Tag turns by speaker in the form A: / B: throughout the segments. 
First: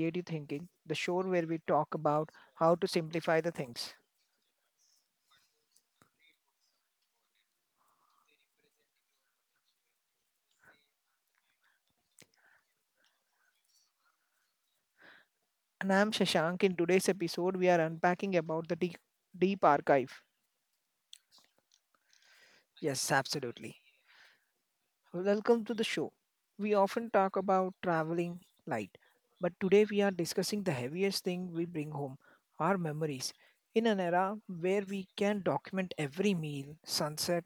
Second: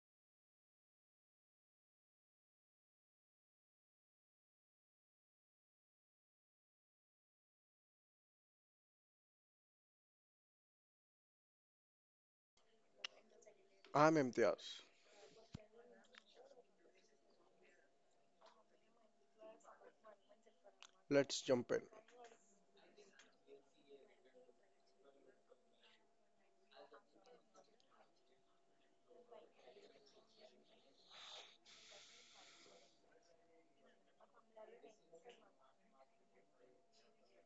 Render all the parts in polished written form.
A: Creative Thinking, the show where we talk about how to simplify the things.
B: I'm Imtiaz.
A: And I'm Shashank. In today's episode, we are unpacking about the deep archive.
B: Let's jump in.
A: Yes, absolutely. Welcome to the show. We often talk about traveling light, but today we are discussing the heaviest thing we bring home, our memories. In an era where we can document every meal, sunset,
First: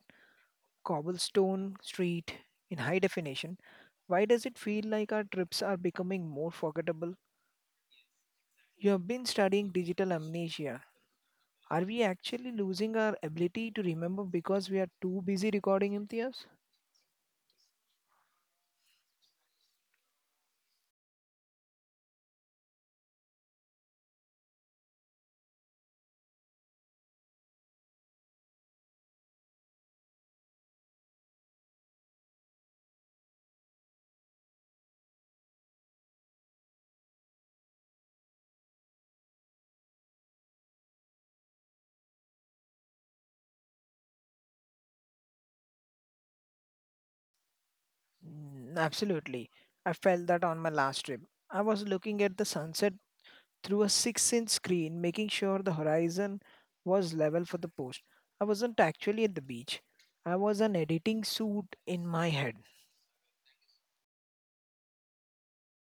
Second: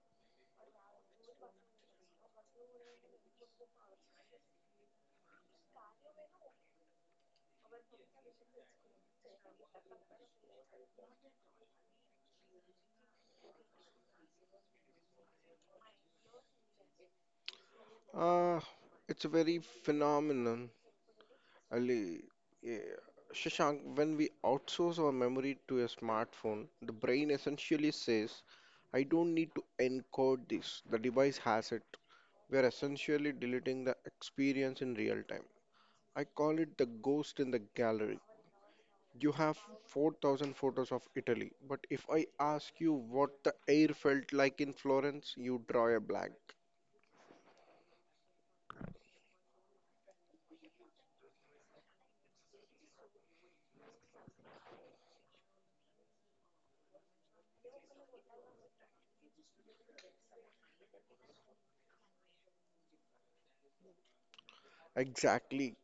A: cobblestone street in high definition, why does it feel like our trips are becoming more forgettable? You have been studying digital amnesia. Are we actually losing our ability to remember because we are too busy recording MTS?
B: Uh, it's a very phenomenon, Ali. Yeah. Shashank, when we outsource our memory to a smartphone, the brain essentially says, I don't need to encode this. The device has it. We are essentially deleting the experience in real time. I call it the ghost in the gallery. You have 4,000 photos of Italy, but if I ask you what the air felt like in Florence, you draw a blank.
A: Mm, absolutely. I felt that on my last trip. I was looking at the sunset through a 6-inch inch screen, making sure the horizon was level for the post. I wasn't actually at the beach, I was an editing suit in my head.
B: Exactly.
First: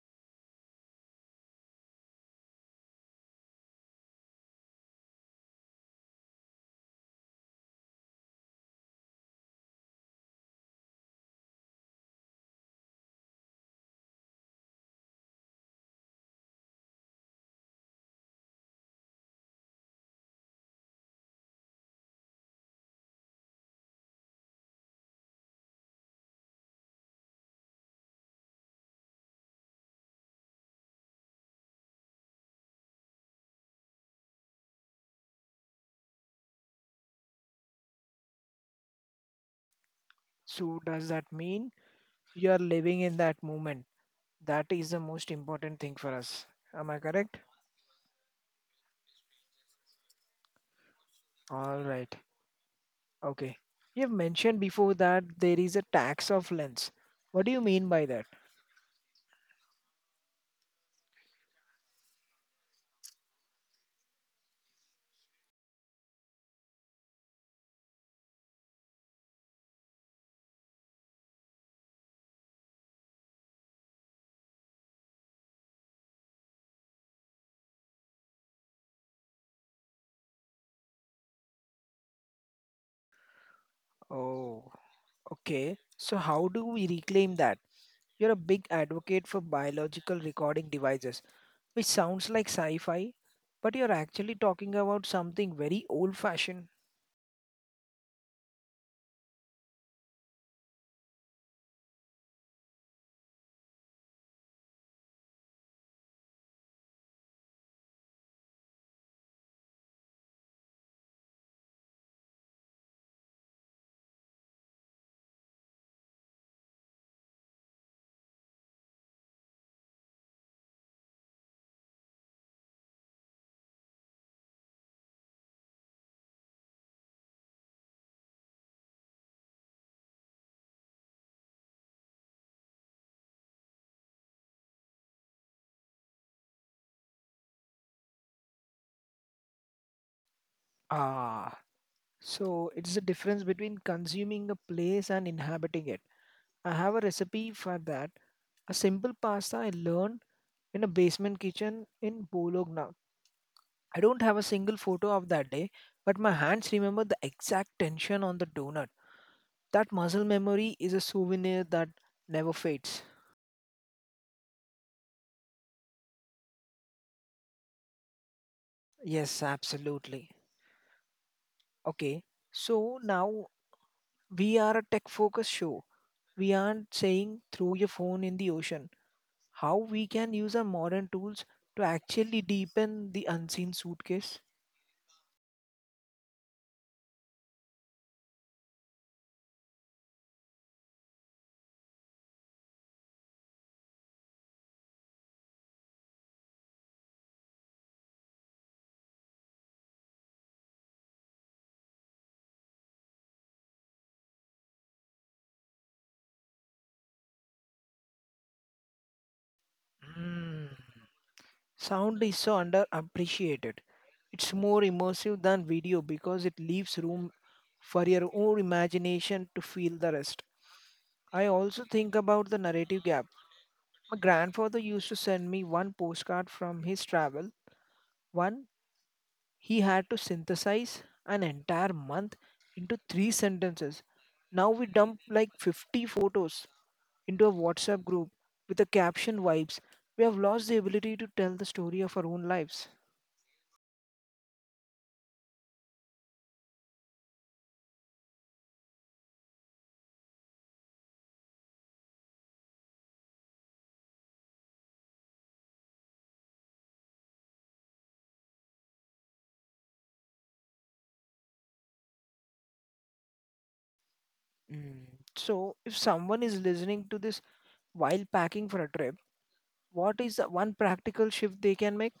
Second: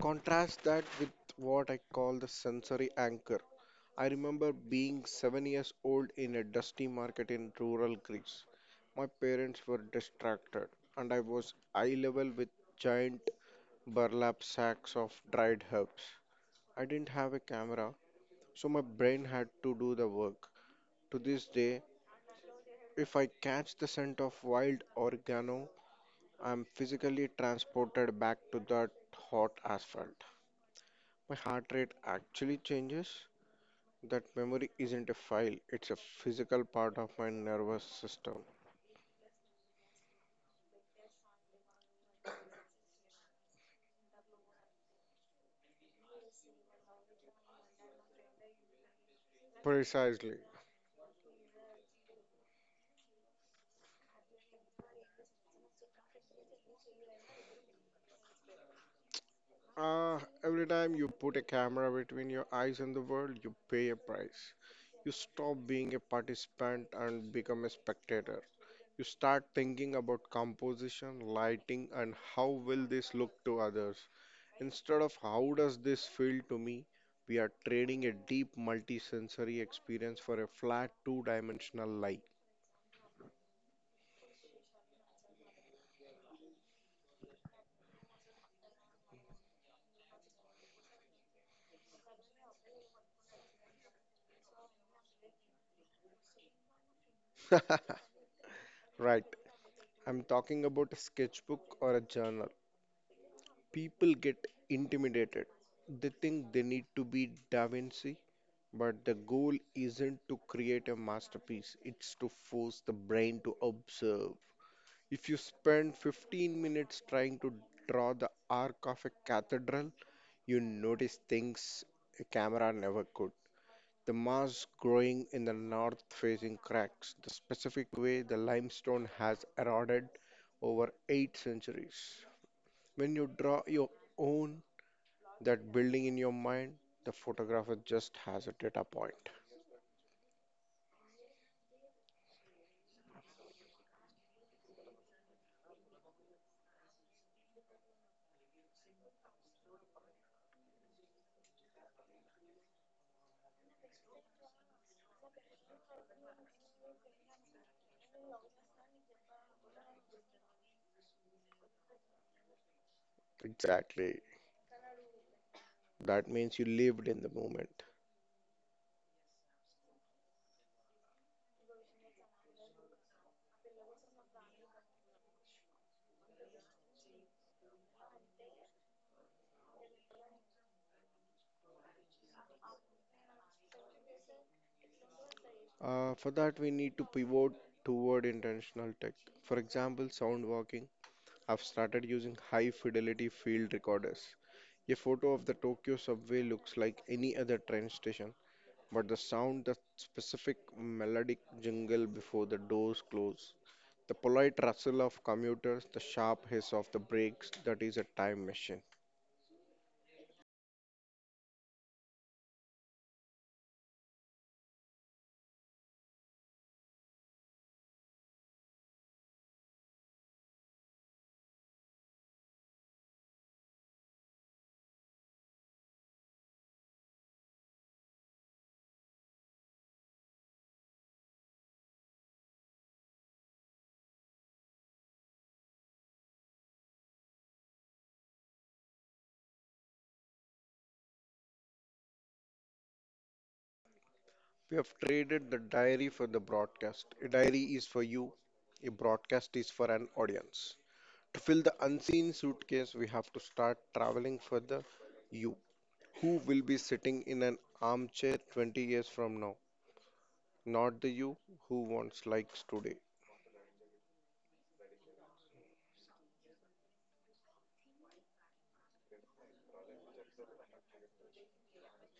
B: Contrast that with what I call the sensory anchor. I remember being 7 years old in a dusty market in rural Greece. My parents were distracted, and I was eye level with giant burlap sacks of dried herbs. I didn't have a camera, so my brain had to do the work. To this day, if I catch the scent of wild oregano, I'm physically transported back to that hot asphalt. My heart rate actually changes. That memory isn't a file, it's a physical part of my nervous system.
A: So, does that mean you are living in that moment? That is the most important thing for us. Am I correct?
B: Precisely.
A: All right. Okay. You've mentioned before that there is a tax of lens. What do you mean by that?
B: Every time you put a camera between your eyes and the world, you pay a price. You stop being a participant and become a spectator. You start thinking about composition, lighting, and how will this look to others. Instead of how does this feel to me, we are trading a deep multisensory experience for a flat two dimensional lie.
A: Oh, okay. So, how do we reclaim that? You're a big advocate for biological recording devices, which sounds like sci fi, but you're actually talking about something very old fashioned.
B: Right, I'm talking about a sketchbook or a journal. People get intimidated. They think they need to be Da Vinci, but the goal isn't to create a masterpiece, it's to force the brain to observe. If you spend 15 minutes trying to draw the arc of a cathedral, you notice things a camera never could. The moss growing in the north facing cracks, the specific way the limestone has eroded over eight centuries. When you draw your own, that building in your mind, the photographer just has a data point.
A: Ah, so it's the difference between consuming a place and inhabiting it. I have a recipe for that. A simple pasta I learned in a basement kitchen in Bologna. I don't have a single photo of that day, but my hands remember the exact tension on the donut. That muscle memory is a souvenir that never fades.
B: Exactly. That means you lived in the moment.
A: Yes, absolutely. Okay, so now we are a tech focused show. We aren't saying throw your phone in the ocean. How we can use our modern tools to actually deepen the unseen suitcase?
B: For that, we need to pivot toward intentional tech. For example, sound walking have started using high fidelity field recorders. A photo of the Tokyo subway looks like any other train station, but the sound, the specific melodic jingle before the doors close, the polite rustle of commuters, the sharp hiss of the brakes, that is a time machine.
A: Hmm. Sound is so underappreciated. It's more immersive than video because it leaves room for your own imagination to feel the rest. I also think about the narrative gap. My grandfather used to send me one postcard from his travel. One, he had to synthesize an entire month into three sentences. Now we dump like 50 photos into a WhatsApp group with the caption vibes. We have lost the ability to tell the story of our own lives.
B: We have traded the diary for the broadcast. A diary is for you, a broadcast is for an audience. To fill the unseen suitcase, we have to start traveling for the you who will be sitting in an armchair 20 years from now, not the you who wants likes today.
A: Mm. So, if someone is listening to this while packing for a trip, what is the one practical shift they can make?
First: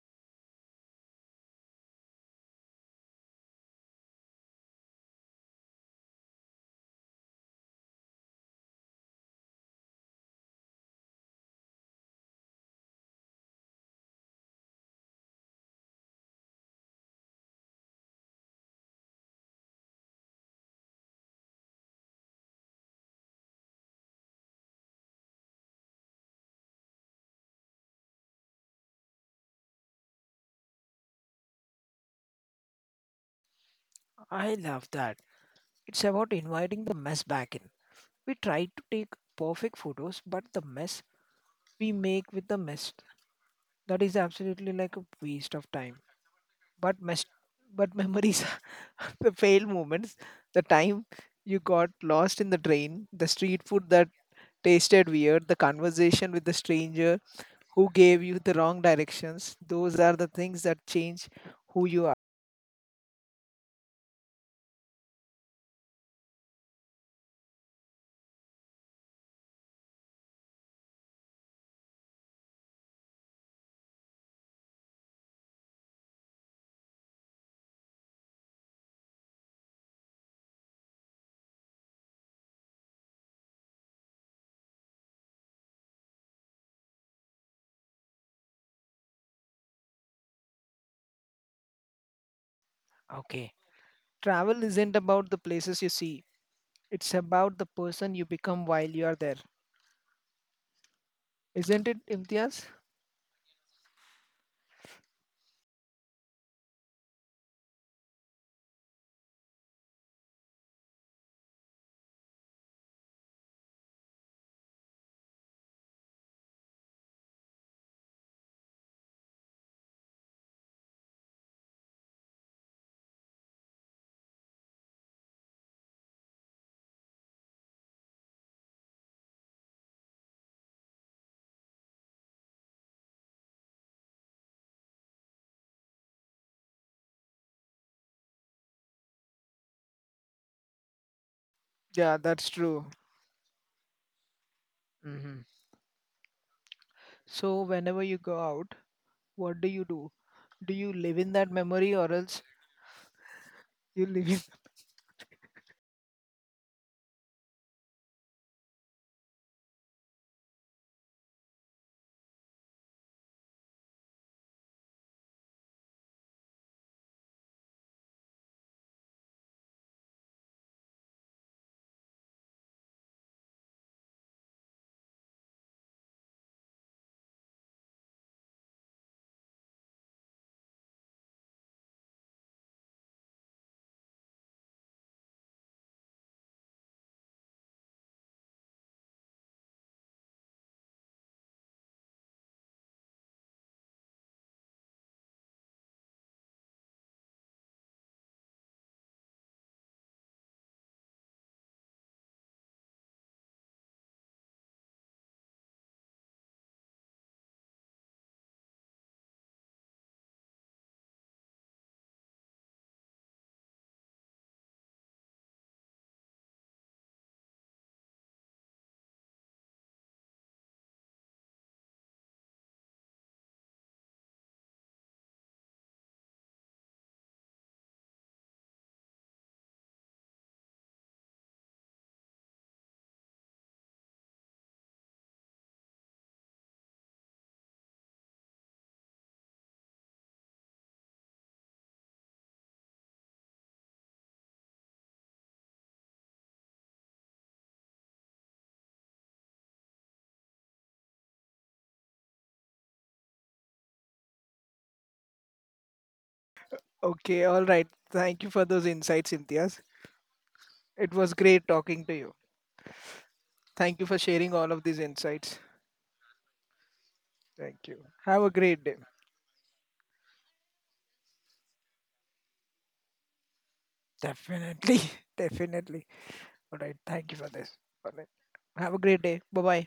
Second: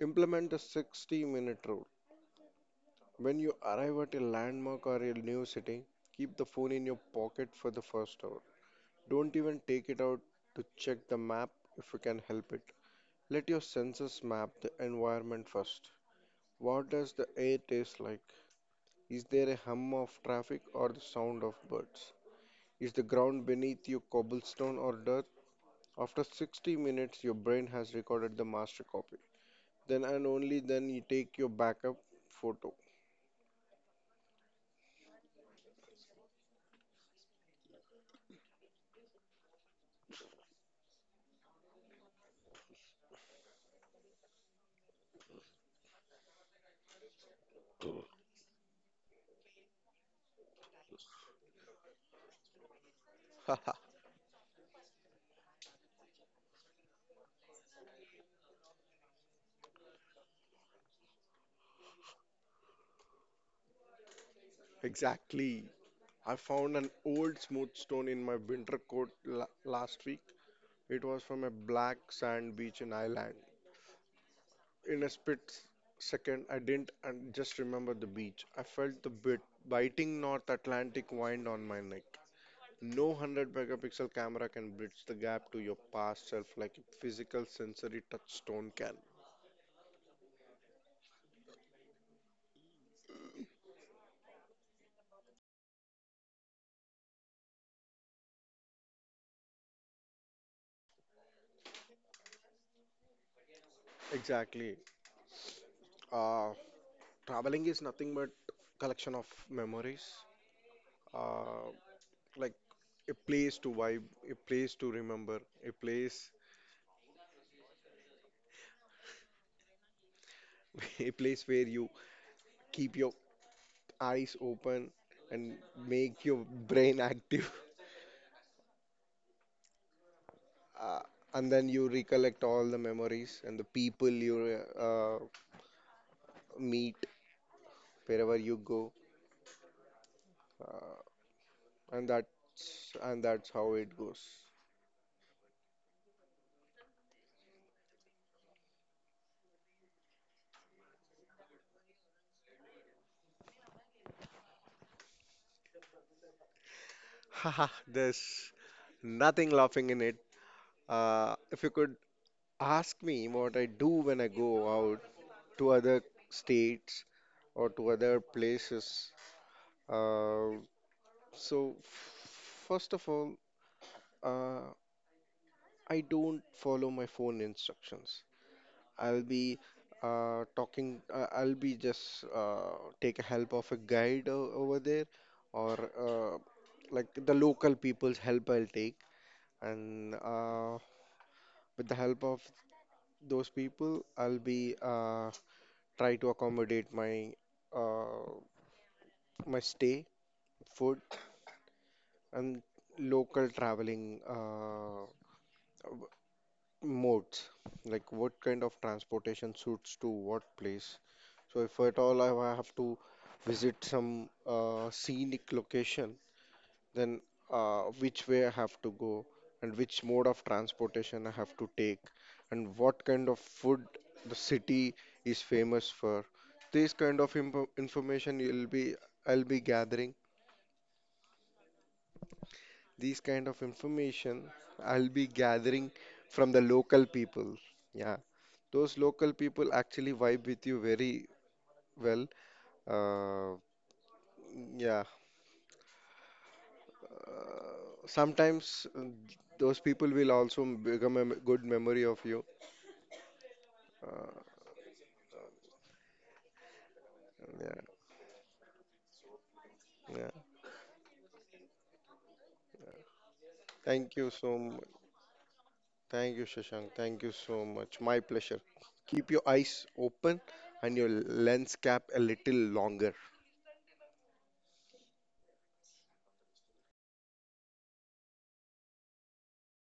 B: Implement the 60-minute rule. When you arrive at a landmark or a new city, keep the phone in your pocket for the first hour. Don't even take it out to check the map if you can help it. Let your senses map the environment first. What does the air taste like? Is there a hum of traffic or the sound of birds? Is the ground beneath you cobblestone or dirt? After 60 minutes, your brain has recorded the master copy. Then and only then you take your backup photo.
A: I love that. It's about inviting the mess back in. We try to take perfect photos, but the mess we make with the mess that is absolutely like a waste of time. But mess, but memories, the failed moments, the time you got lost in the train, the street
B: Haha,
A: food that tasted weird, the conversation with the stranger, who gave you the wrong directions. Those are the things that change who you are.
B: exactly. I found an old smooth stone in my winter coat last week. It was from a black sand beach in Ireland. In a split second, I didn't and just remember the beach. I felt the biting North Atlantic wind on my neck. No 100 megapixel camera can bridge the gap to your past self like a physical sensory touchstone can.
A: Okay. Travel isn't about the places you see, it's about the person you become while you are there. Isn't it, Imtiaz?
B: Exactly. Uh, Traveling is nothing but collection of memories. Uh, like a place to vibe, a place to remember, a place, a place where you keep your eyes open and make your brain active. Uh, and then you recollect all the memories and the people you meet wherever you go. Uh, and
A: Yeah, that's true.
B: that's how it goes.
A: Hmm. So, whenever you go out, what do you do? Do you live in that memory or else you live in?
B: Haha, there's nothing laughing in it. If you could ask me what I do when I go out to other states or to other places, uh, so first of all, uh, I don't follow my phone instructions. I'll be talking, I'll be just take a help of a guide over there, or like the local people's help I'll take, and with the help of those people, I'll be try to accommodate my uh, my stay, food, and local traveling modes, like what kind of transportation suits to what place. So if at all I have to visit some scenic location, then which way I have to go and which mode of transportation I have to take and what kind of food the city is famous for. This kind of information you'll be I'll be gathering. These kind of information I'll be gathering from the local people. Yeah, those local people actually vibe with you very well. Uh, yeah, uh, Sometimes those people will also become a good memory of you. Uh,
A: Okay, all
B: yeah,
A: right. Thank you for those insights, Imtiaz.
B: yeah.
A: It was great talking to you. Thank you
B: Thank
A: for
B: you
A: sharing
B: so
A: all
B: much.
A: of these insights.
B: Thank you, Shashank. Thank you so
A: Thank you.
B: much. My
A: Have a
B: pleasure.
A: great day.
B: Keep your eyes open and your lens cap a little longer.
A: Definitely, definitely. All right. Thank you for this. All right. Have a great day. Bye bye.